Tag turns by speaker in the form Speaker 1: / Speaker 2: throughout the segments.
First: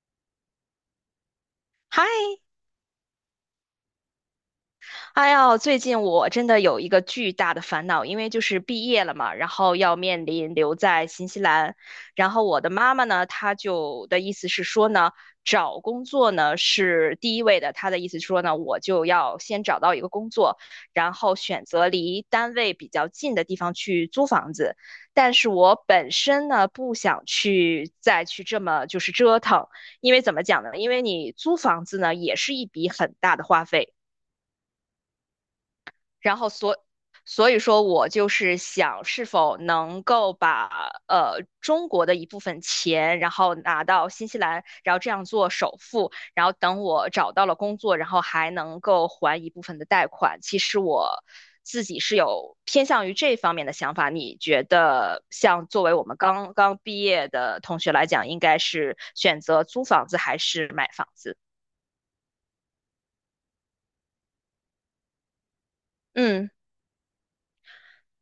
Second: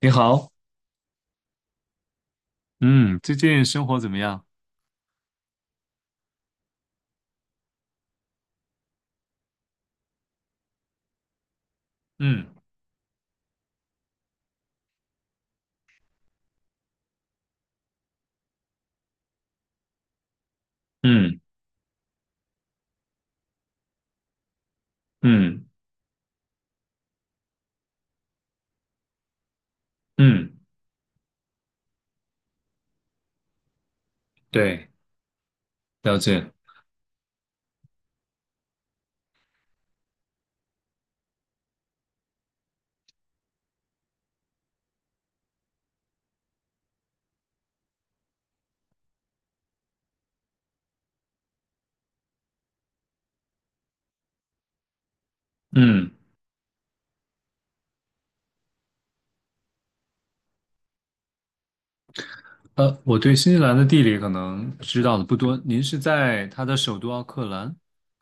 Speaker 1: 你好，
Speaker 2: 嗨，
Speaker 1: 嗯，最近生活怎么样？
Speaker 2: 哎呦，最近我真的有一个巨大的烦恼，因为就是毕业了嘛，然后要面临留在新西兰，然后
Speaker 1: 嗯
Speaker 2: 我的妈妈呢，她就的意思是说呢，找工作呢是第一位的，她的意思是说呢，我就要先找到一个工作，然后
Speaker 1: 嗯
Speaker 2: 选择离单位比较近的地方去租房子，但是
Speaker 1: 嗯
Speaker 2: 我本身呢不想去再去这么就是折腾，因为怎么
Speaker 1: 嗯，
Speaker 2: 讲呢？因为你租房子呢也是一笔很大的花费。
Speaker 1: 对，了
Speaker 2: 然后
Speaker 1: 解，
Speaker 2: 所以说我就是想是否能够把中国的一部分钱，然后拿到新西兰，然后这样做首付，然后等我找到了工作，然后还能够还一部分的贷款。其实我自己是有偏向于这方面的想法。你觉得像作为我
Speaker 1: 嗯，
Speaker 2: 们刚刚毕业的同学来讲，应该是选择租房子还是买房子？
Speaker 1: 我对新西兰的地理可能知道的不多，您是在
Speaker 2: 嗯。
Speaker 1: 它的首都奥克兰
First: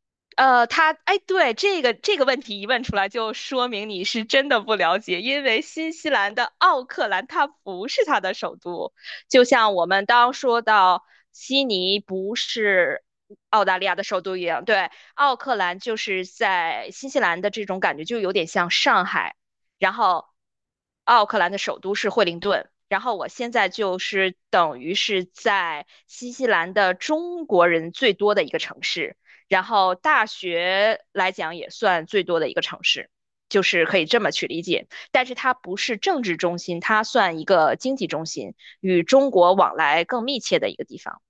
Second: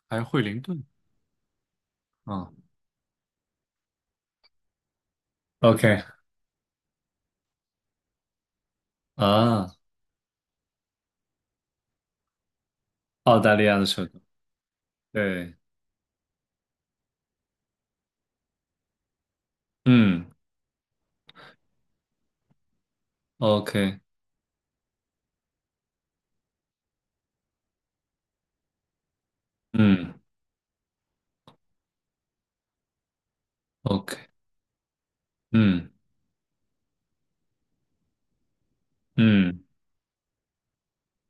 Speaker 1: 还是惠灵顿？
Speaker 2: 哎，对，这个问
Speaker 1: 啊
Speaker 2: 题一问出来，就说明你是真的不了解，因为新
Speaker 1: ，OK，
Speaker 2: 西兰的奥克兰它不是它的首都，就
Speaker 1: 啊，
Speaker 2: 像我们当说到悉尼不是
Speaker 1: 澳大利
Speaker 2: 澳
Speaker 1: 亚
Speaker 2: 大
Speaker 1: 的
Speaker 2: 利亚的
Speaker 1: 首都，
Speaker 2: 首都一样，对，奥
Speaker 1: 对，
Speaker 2: 克兰就是在新西兰的这种感觉就有点像上海，然后
Speaker 1: 嗯
Speaker 2: 奥克兰的首都是惠灵顿。然后我现在
Speaker 1: ，OK，
Speaker 2: 就是等于是在新西兰的中国人最多的一个城市，然后
Speaker 1: 嗯
Speaker 2: 大学来讲也算最多的一个城市，就是可以
Speaker 1: ，OK，
Speaker 2: 这么去理解。但是它不
Speaker 1: 嗯
Speaker 2: 是政治中心，它算一个经济中心，与中国
Speaker 1: 嗯
Speaker 2: 往来更密切的一个地方。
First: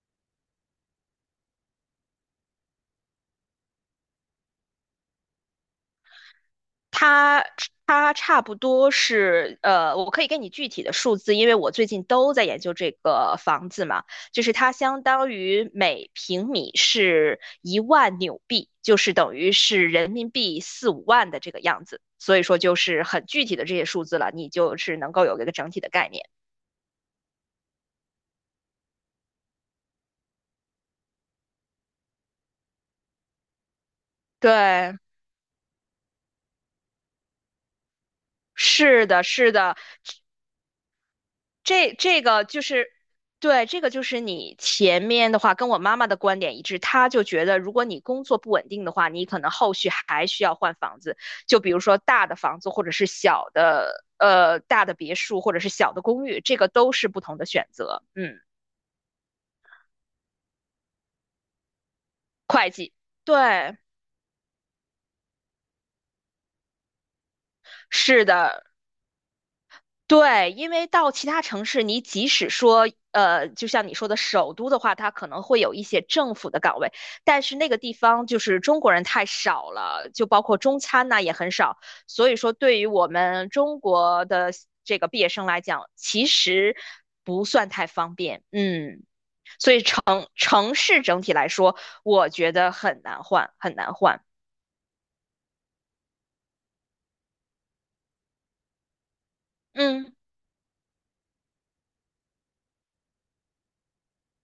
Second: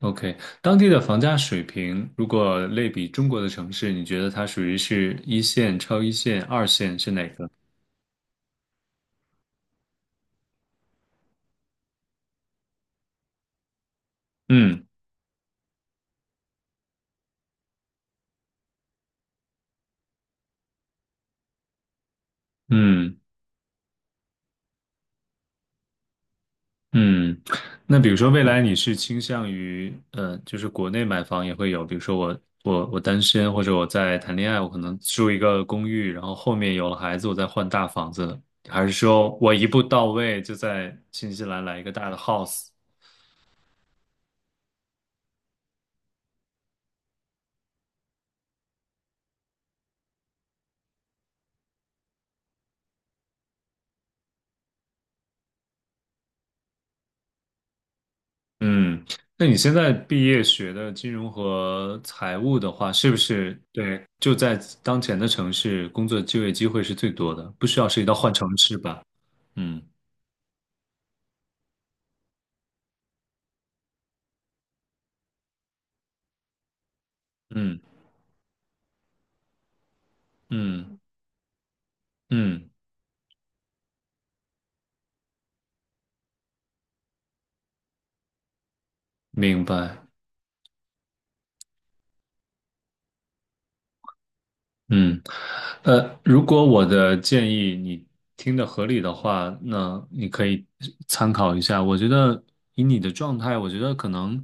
Speaker 1: ，OK，当地的房价水平，如果类比中国的城市，你觉得它属于是一线、超一线、二线是哪
Speaker 2: 它
Speaker 1: 个？
Speaker 2: 它差不多是我可以给你具体的数字，因为我最近都在研究这个房子嘛。就是它
Speaker 1: 嗯。
Speaker 2: 相当于每平米是1万纽币，就是等于是人民币四五万的这个样子。所以说就是
Speaker 1: 嗯
Speaker 2: 很具体的这些数字了，你就是能够有一个整体的概念。
Speaker 1: 嗯，那比如说未来你是倾向于，就是国内买房也会有，比如说我单身或者我在谈恋爱，我可能
Speaker 2: 对，
Speaker 1: 住一个公寓，然后后面有了孩子，我再换大房子，还是
Speaker 2: 是的，
Speaker 1: 说
Speaker 2: 是
Speaker 1: 我一
Speaker 2: 的，
Speaker 1: 步到位就在新西兰来一个
Speaker 2: 这
Speaker 1: 大的
Speaker 2: 这个就
Speaker 1: house？
Speaker 2: 是，对，这个就是你前面的话跟我妈妈的观点一致，她就觉得如果你工作不稳定的话，你可能后续还需要换房子，就比如说大的房子或者是小的，大的别墅或者是小的公寓，这个都是不同的选择。嗯，
Speaker 1: 嗯，那你现在毕业学的金融和财务
Speaker 2: 会
Speaker 1: 的话，
Speaker 2: 计，
Speaker 1: 是不是
Speaker 2: 对，
Speaker 1: 对就在当前的城市工作就业机会是最多的，不需要涉及到
Speaker 2: 是
Speaker 1: 换城
Speaker 2: 的，
Speaker 1: 市吧？嗯
Speaker 2: 对，因为到其他城市，你即使说，就像你说的首都的话，它可能会有一些政府的岗位，但是那个
Speaker 1: 嗯
Speaker 2: 地方就是中国人太少了，就包括中
Speaker 1: 嗯
Speaker 2: 餐呐、也很少，所以说
Speaker 1: 嗯。
Speaker 2: 对于我们中国的这个毕业生来讲，其实不算太方便，嗯，
Speaker 1: 明
Speaker 2: 所以城
Speaker 1: 白，
Speaker 2: 城市整体来说，我觉得很难换，很难换，
Speaker 1: 嗯，如果我的建议你听的合理的话，那
Speaker 2: 嗯，
Speaker 1: 你可以参考一下。我觉得以你的状态，我觉得可能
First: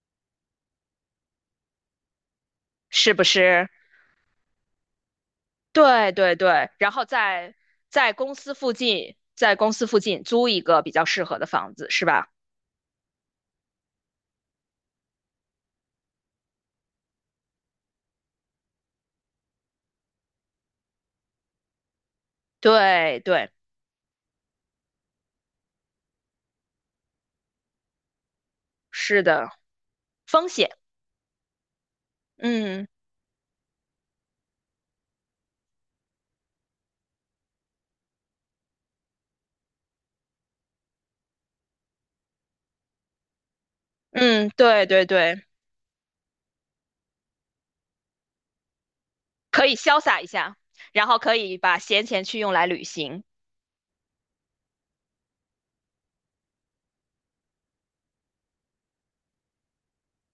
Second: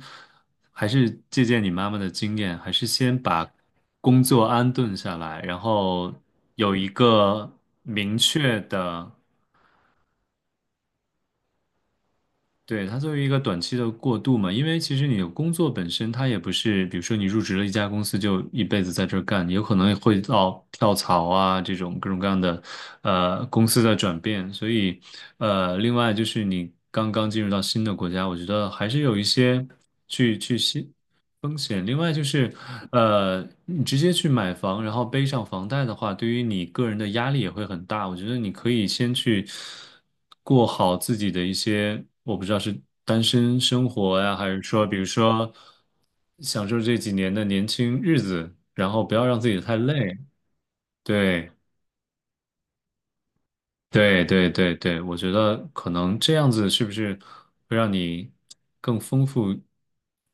Speaker 1: 还是借鉴你妈妈的经验，还是
Speaker 2: 是
Speaker 1: 先
Speaker 2: 不
Speaker 1: 把
Speaker 2: 是？
Speaker 1: 工作安顿下来，然后
Speaker 2: 对对对，
Speaker 1: 有一
Speaker 2: 然后
Speaker 1: 个
Speaker 2: 在
Speaker 1: 明
Speaker 2: 公司
Speaker 1: 确
Speaker 2: 附
Speaker 1: 的。
Speaker 2: 近，在公司附近租一个比较适合的房子，是吧？
Speaker 1: 对，它作为一个短期的过渡嘛，因为其实你的工作本身它也不是，比如说你入职了一家公司就一辈子在这儿干，有可能会到跳槽啊这种各种各样的，
Speaker 2: 对对，
Speaker 1: 公司的转变。所以，另外就是你刚刚进入到新的国家，我觉得还是有一
Speaker 2: 是的，
Speaker 1: 些去
Speaker 2: 风
Speaker 1: 去
Speaker 2: 险，
Speaker 1: 新风险。另外就是，
Speaker 2: 嗯
Speaker 1: 你直接去买房，然后背上房贷的话，对于你个人的压力也会很大。我觉得你可以先去过好自己的一些，我不知道是单身生活呀，还
Speaker 2: 嗯，
Speaker 1: 是说，
Speaker 2: 对
Speaker 1: 比如
Speaker 2: 对对，
Speaker 1: 说享受这几年的年轻日子，然后不要让自己
Speaker 2: 可以
Speaker 1: 太
Speaker 2: 潇
Speaker 1: 累。
Speaker 2: 洒一下，然后可
Speaker 1: 对，
Speaker 2: 以把闲钱去用来旅行。
Speaker 1: 对，对，对，对，我觉得可能这样子是不是会让你更丰富、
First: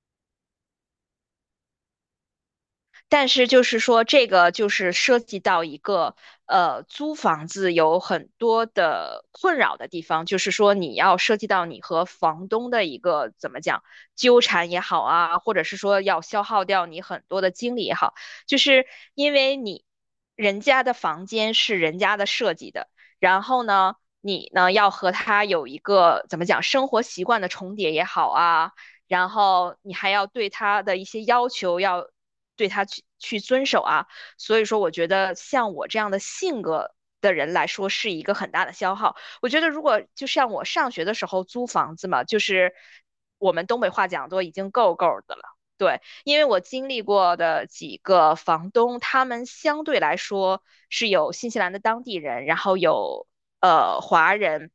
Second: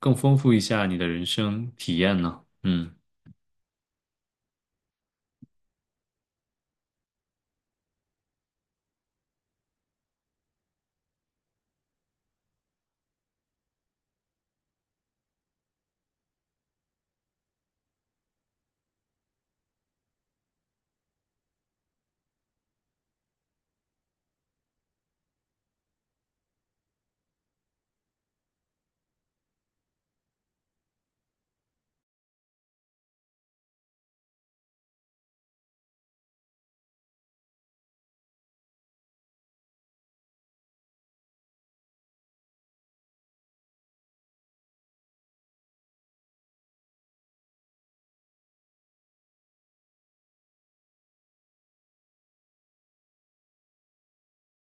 Speaker 1: 更丰富一下你的人生体验呢？嗯。
Speaker 2: 但是就是说，这个就是涉及到一个租房子有很多的困扰的地方，就是说你要涉及到你和房东的一个怎么讲纠缠也好啊，或者是说要消耗掉你很多的精力也好，就是因为你人家的房间是人家的设计的，然后呢，你呢要和他有一个怎么讲生活习惯的重叠也好啊。然后你还要对他的一些要求要对他去遵守啊。所以说，我觉得像我这样的性格的人来说，是一个很大的消耗。我觉得如果就像我上学的时候租房子嘛，就是我们东北话讲都已经够够的了。对，因为我经历过的几个房东，他们相对来说是有新西兰的当地人，然后有华人，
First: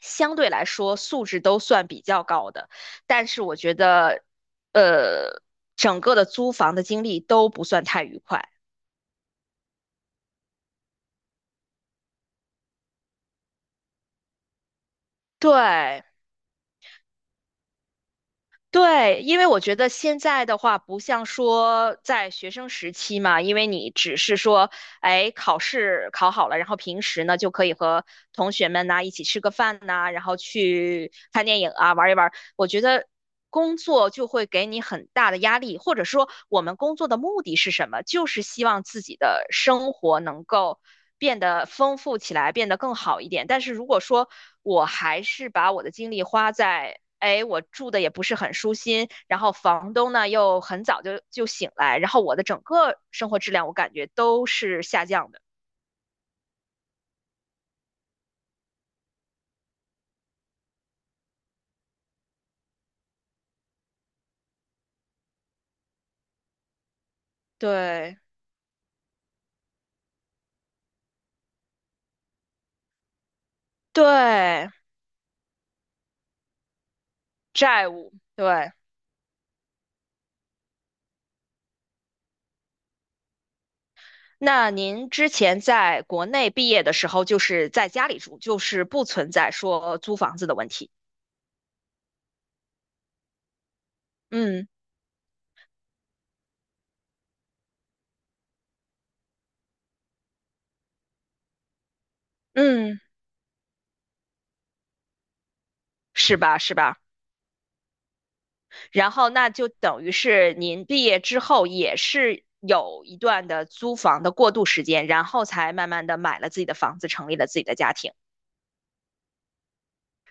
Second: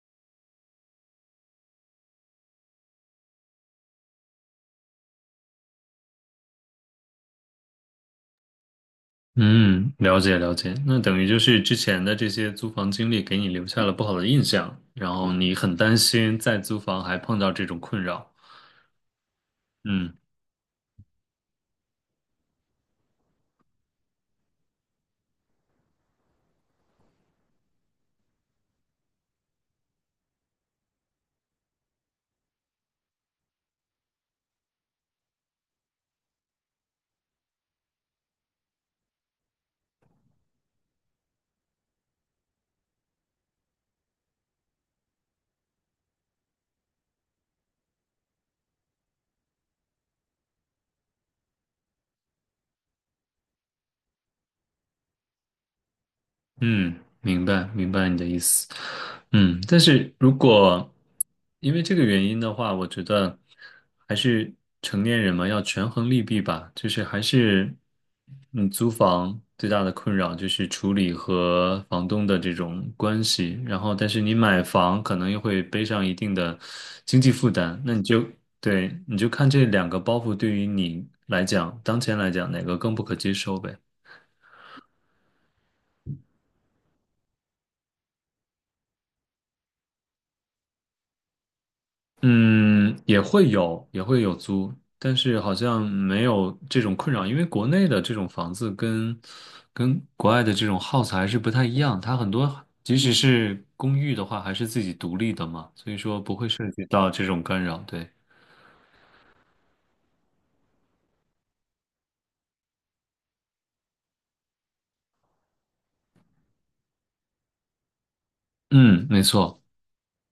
Speaker 2: 相对来说素质都算比较高的。但是我觉得呃，整个的租房的经历都不算太愉快。
Speaker 1: 嗯，了解了解。那等于就是之前的这些租房经历给你留下了不好的印象，然后你很担
Speaker 2: 对
Speaker 1: 心再租房还碰到这种困扰。
Speaker 2: 对，因为我觉得
Speaker 1: 嗯
Speaker 2: 现在的话，不像说在学生时期嘛，因为你只是说，哎，考试考好了，然后平时呢就可以和同学们呐、一起吃个饭呐、然后去看电影啊，玩一玩。我觉得工作就会给你很大的压力，或者说我们工作的目的是什么？就是希望自己的生活能够变得丰富起来，变得更好一点。但是如果说我还是把我的精力花在，哎，我住的也不是很舒心，然后房东呢又很早就醒来，然后我的整个生活质量我感觉都是下降的。
Speaker 1: 嗯，明白明白你的意思。嗯，但是如果因为这个原因的话，我觉得还是成年人嘛，要权衡利弊吧。就是还是，
Speaker 2: 对
Speaker 1: 嗯，租房最大的困扰就是处理和房东的这种关系。然后，但是你买
Speaker 2: 对，
Speaker 1: 房可能又会背上一定的经济负担，
Speaker 2: 债
Speaker 1: 那你
Speaker 2: 务，
Speaker 1: 就
Speaker 2: 对。
Speaker 1: 对，你就看这两个包袱对于你来讲，当前来讲哪个更不可接受呗。
Speaker 2: 那您之前在国内毕业的时候，就是在家里住，就是不存在说租房子的问题。
Speaker 1: 嗯，也会有，也会有
Speaker 2: 嗯
Speaker 1: 租，但是好像没有这种困扰，因为国内的这种房子跟国外的这种 house 还是不太一样，它很多即
Speaker 2: 嗯，
Speaker 1: 使是公寓的话，还是自己独立的嘛，所以说不
Speaker 2: 是
Speaker 1: 会
Speaker 2: 吧
Speaker 1: 涉
Speaker 2: 是
Speaker 1: 及
Speaker 2: 吧？
Speaker 1: 到这种干扰，对。
Speaker 2: 然后那就等于是您毕业之后也是有一段的租房的过渡时间，然后才慢慢的买了自己的房子，成立了自己的家庭。
Speaker 1: 嗯，没错，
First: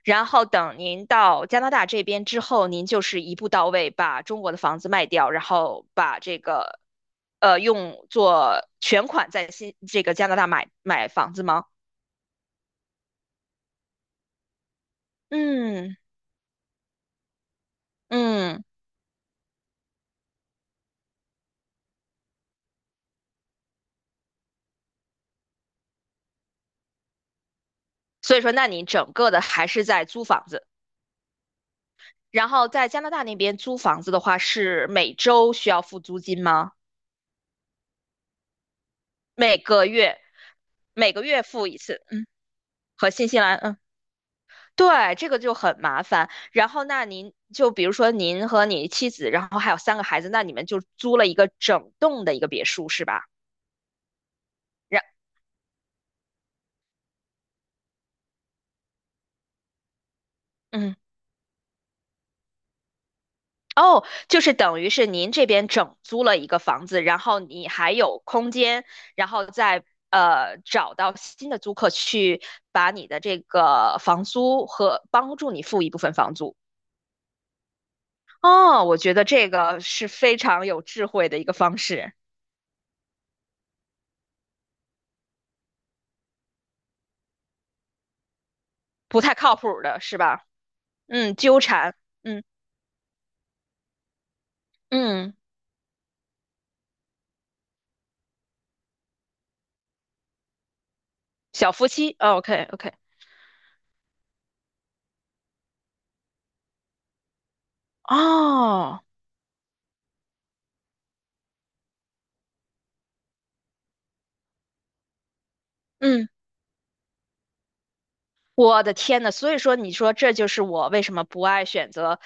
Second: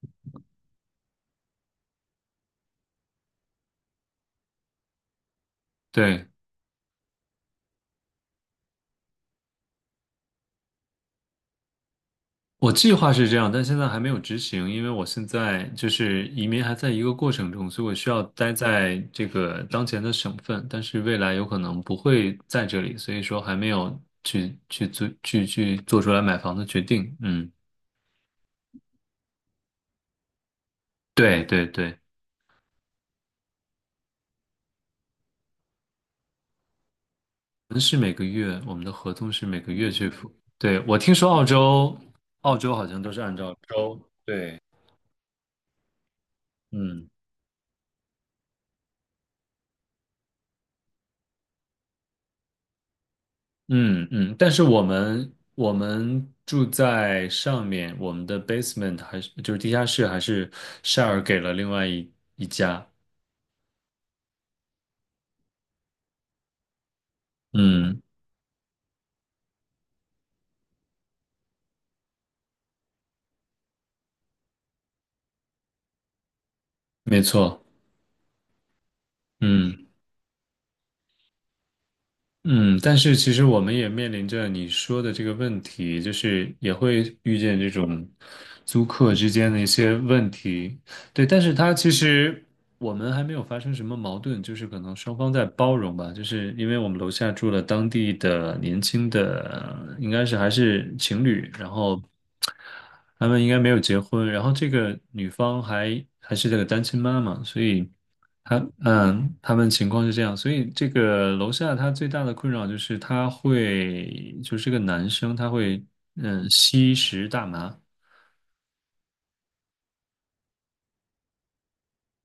Speaker 2: 然后等您到加拿大这边之后，您就是一步到位，把中国的房子卖掉，然后把
Speaker 1: 对。
Speaker 2: 这个，用作全款在这个加拿大买房子吗？
Speaker 1: 我计划是这样，但现在还没有执行，因为我现在就
Speaker 2: 嗯
Speaker 1: 是移民还在一个过程中，所以我需要待
Speaker 2: 嗯，
Speaker 1: 在这个当前的省份，但是未来有可能不会在这里，所以说还没有去去做去去做出来买房的决定。嗯，
Speaker 2: 所以说，那你整个的还是在租房子。
Speaker 1: 对对对，
Speaker 2: 然后在加拿大那边租房子的话，是每周需要付租金吗？
Speaker 1: 我们是每个月，我们的合同是
Speaker 2: 每
Speaker 1: 每个
Speaker 2: 个
Speaker 1: 月去
Speaker 2: 月，
Speaker 1: 付。对，我
Speaker 2: 每
Speaker 1: 听
Speaker 2: 个
Speaker 1: 说
Speaker 2: 月
Speaker 1: 澳
Speaker 2: 付一
Speaker 1: 洲，
Speaker 2: 次，嗯，
Speaker 1: 澳洲好像
Speaker 2: 和
Speaker 1: 都是
Speaker 2: 新
Speaker 1: 按
Speaker 2: 西
Speaker 1: 照
Speaker 2: 兰，嗯。
Speaker 1: 周，对，
Speaker 2: 对，这个就很麻烦。然后，那
Speaker 1: 嗯。
Speaker 2: 您就比如说您和你妻子，然后还有三个孩子，那你们就租了一个整栋的一个别墅是吧？
Speaker 1: 嗯嗯，但是我
Speaker 2: 然，
Speaker 1: 们我们住在上面，我们的 basement 还是就是地下室还是
Speaker 2: 嗯，
Speaker 1: share 给了另外一家。
Speaker 2: 哦，就是等于是您这边整租了一个房子，然后你还
Speaker 1: 嗯，
Speaker 2: 有空间，然后再找到新的租客去把你的这个房租和帮助你付一部分房租。
Speaker 1: 没错。
Speaker 2: 哦，我觉得这个
Speaker 1: 嗯。
Speaker 2: 是非常有智慧的一个方式，
Speaker 1: 嗯，但是其实我们也面临着你说的这个问题，就是也会遇见这种租客
Speaker 2: 不
Speaker 1: 之
Speaker 2: 太
Speaker 1: 间
Speaker 2: 靠
Speaker 1: 的一
Speaker 2: 谱
Speaker 1: 些
Speaker 2: 的是
Speaker 1: 问
Speaker 2: 吧？
Speaker 1: 题。对，
Speaker 2: 嗯，
Speaker 1: 但是
Speaker 2: 纠
Speaker 1: 它其
Speaker 2: 缠，
Speaker 1: 实
Speaker 2: 嗯。
Speaker 1: 我们还没有发生什么矛盾，就是可能双方
Speaker 2: 嗯，
Speaker 1: 在包容吧。就是因为我们楼下住了当地的年轻的，应该是还是情侣，然
Speaker 2: 小夫
Speaker 1: 后
Speaker 2: 妻，OK OK，
Speaker 1: 他们应该没有结婚，然后这个女方还是这个单亲妈妈，所以。他
Speaker 2: 哦，
Speaker 1: 嗯，他们情况是这样，所以这个楼下他最大的困扰就是他会，就是这个男生，他会
Speaker 2: 嗯，
Speaker 1: 嗯吸食大麻，
Speaker 2: 我的天呐，所以说你说这就是我为什么不爱选择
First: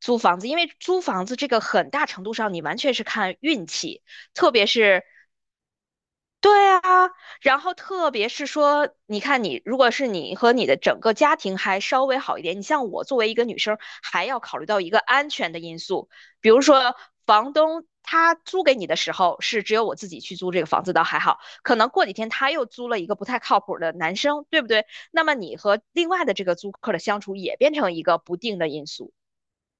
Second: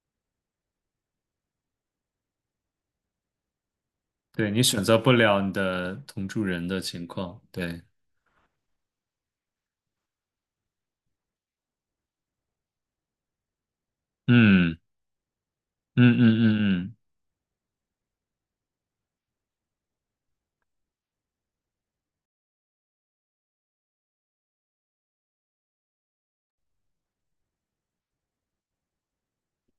Speaker 2: 租房子，因为租房子这个很大程度上你完全是看运气，
Speaker 1: 对
Speaker 2: 特
Speaker 1: 你
Speaker 2: 别
Speaker 1: 选择
Speaker 2: 是
Speaker 1: 不了你的同住人
Speaker 2: 对
Speaker 1: 的情
Speaker 2: 啊，
Speaker 1: 况，
Speaker 2: 然后
Speaker 1: 对，
Speaker 2: 特别是说，你看你如果是你和你的整个家庭还稍微好一点，你像我作为一个女生，还要考虑
Speaker 1: 嗯
Speaker 2: 到一个安全的因素，
Speaker 1: 嗯
Speaker 2: 比如
Speaker 1: 嗯嗯
Speaker 2: 说
Speaker 1: 嗯，
Speaker 2: 房东他租给你的时候是只有我自己去租这个房子倒还好，可能过几天他又租了一个不太靠谱的男生，对不对？那么你和另外的这个租客的相处也变成一个不定的因素，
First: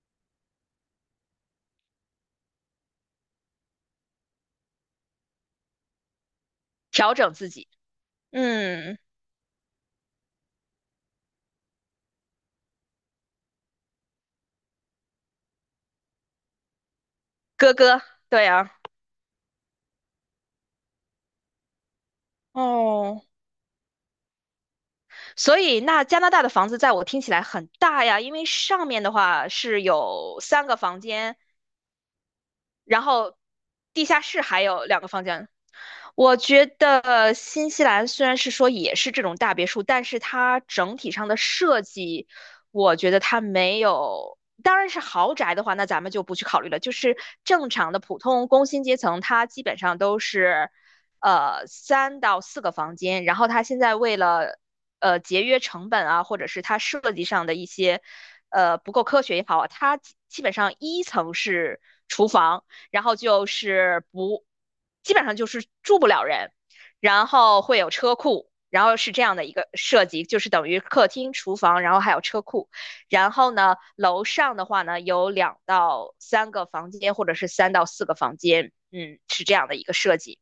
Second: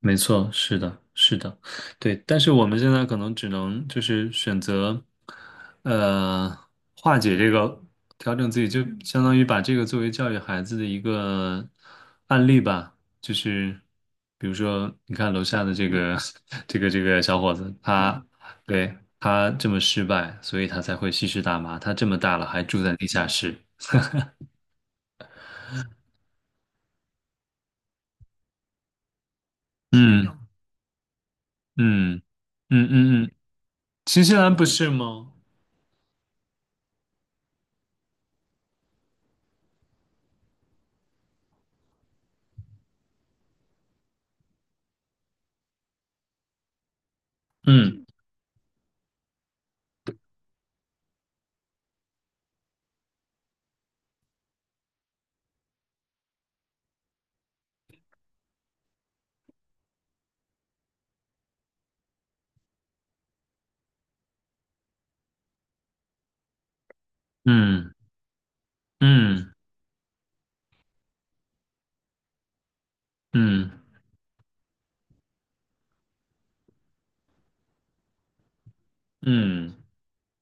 Speaker 1: 没错，是的，是的，对。但是我们现在可能只能就是选择，呃，
Speaker 2: 调
Speaker 1: 化
Speaker 2: 整
Speaker 1: 解
Speaker 2: 自
Speaker 1: 这
Speaker 2: 己。
Speaker 1: 个，调整自己，就嗯
Speaker 2: 嗯，
Speaker 1: 相当于把这个作为教育孩子的一个案例吧。就是比如说，你看楼下的这个 这个小伙
Speaker 2: 哥
Speaker 1: 子，
Speaker 2: 哥，
Speaker 1: 他
Speaker 2: 对啊，
Speaker 1: 对他这么失败，所以他才会吸食大麻。他这么大了还住在地
Speaker 2: 哦。
Speaker 1: 下室。
Speaker 2: 所以，那加拿大的房子在我听起来很大呀，因为上面的话是有
Speaker 1: 嗯
Speaker 2: 三个房间，
Speaker 1: 嗯嗯
Speaker 2: 然
Speaker 1: 嗯嗯嗯，
Speaker 2: 后地下
Speaker 1: 新西
Speaker 2: 室
Speaker 1: 兰
Speaker 2: 还
Speaker 1: 不
Speaker 2: 有
Speaker 1: 是
Speaker 2: 两个房
Speaker 1: 吗？
Speaker 2: 间，我觉得新西兰虽然是说也是这种大别墅，但是它整体上的设计，我觉得它没有。当然是豪宅的话，那咱们就不去考虑了。就是正常的
Speaker 1: 嗯
Speaker 2: 普通工薪阶层，它基本上都是，三到四个房间。然后它现在为了，节约成本啊，或者是它设计上的一些，不够科学也好啊，它基本上一层是厨房。然后就是不，基本上就是住不了人，然后会有
Speaker 1: 嗯。
Speaker 2: 车库，然后是这样的
Speaker 1: 嗯
Speaker 2: 一个设计，就是等于客厅、厨房，然后还有车库，然后
Speaker 1: 嗯
Speaker 2: 呢，楼上的话呢有两到三个房间，或者是三到四个房间，嗯，是这样
Speaker 1: 嗯，
Speaker 2: 的一个设计。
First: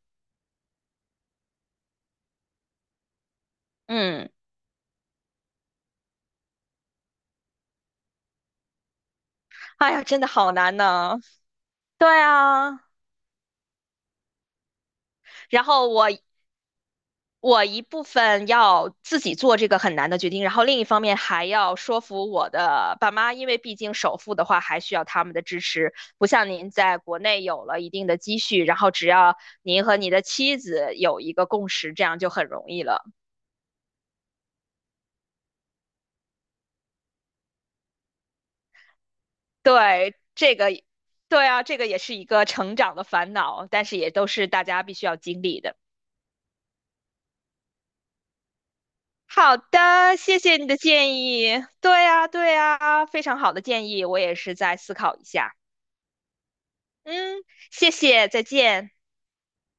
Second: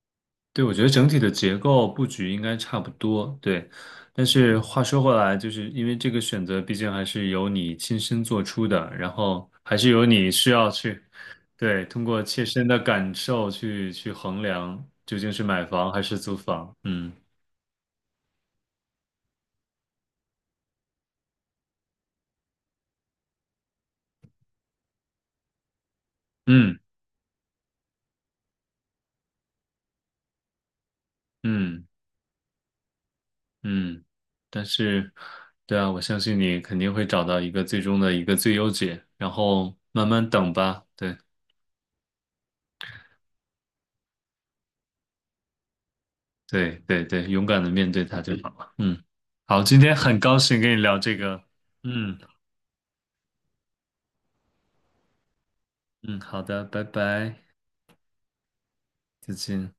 Speaker 1: 对，我觉得整体的结构布局应该差不多，对。但
Speaker 2: 嗯，
Speaker 1: 是话说回来，就是因为这个选择毕竟还是由你亲身做出的，然后还是
Speaker 2: 哎呀，
Speaker 1: 由
Speaker 2: 真的
Speaker 1: 你需
Speaker 2: 好
Speaker 1: 要
Speaker 2: 难
Speaker 1: 去，
Speaker 2: 呢。
Speaker 1: 对，通
Speaker 2: 对
Speaker 1: 过切身的
Speaker 2: 啊，
Speaker 1: 感受去衡量究竟是
Speaker 2: 然
Speaker 1: 买
Speaker 2: 后
Speaker 1: 房还
Speaker 2: 我
Speaker 1: 是租房。嗯
Speaker 2: 我一部分要自己做这个很难的决定，然后另一方面还要说服我的爸妈，因为毕竟首付的话还需要他们的支持，不像您
Speaker 1: 嗯
Speaker 2: 在国内有了一定的积蓄，然后只要您和你的妻子有一个共
Speaker 1: 嗯
Speaker 2: 识，这样就很容易了。
Speaker 1: 嗯，但是，对啊，我相信你肯定会找到一个最终的一个最优解，然后慢
Speaker 2: 对，
Speaker 1: 慢等
Speaker 2: 这个，
Speaker 1: 吧。对。
Speaker 2: 对啊，这个也是一个成长的烦恼，但是也都是大家必须要经历的。
Speaker 1: 对对对，勇敢的面对它就好了。嗯，
Speaker 2: 好
Speaker 1: 好，今天
Speaker 2: 的，
Speaker 1: 很高
Speaker 2: 谢谢
Speaker 1: 兴
Speaker 2: 你
Speaker 1: 跟你
Speaker 2: 的
Speaker 1: 聊这
Speaker 2: 建
Speaker 1: 个。
Speaker 2: 议。对
Speaker 1: 嗯
Speaker 2: 啊，对啊，非常好的建议，我也是在思考一下。
Speaker 1: 嗯，好的，拜
Speaker 2: 嗯，
Speaker 1: 拜，
Speaker 2: 谢谢，再见。
Speaker 1: 再见。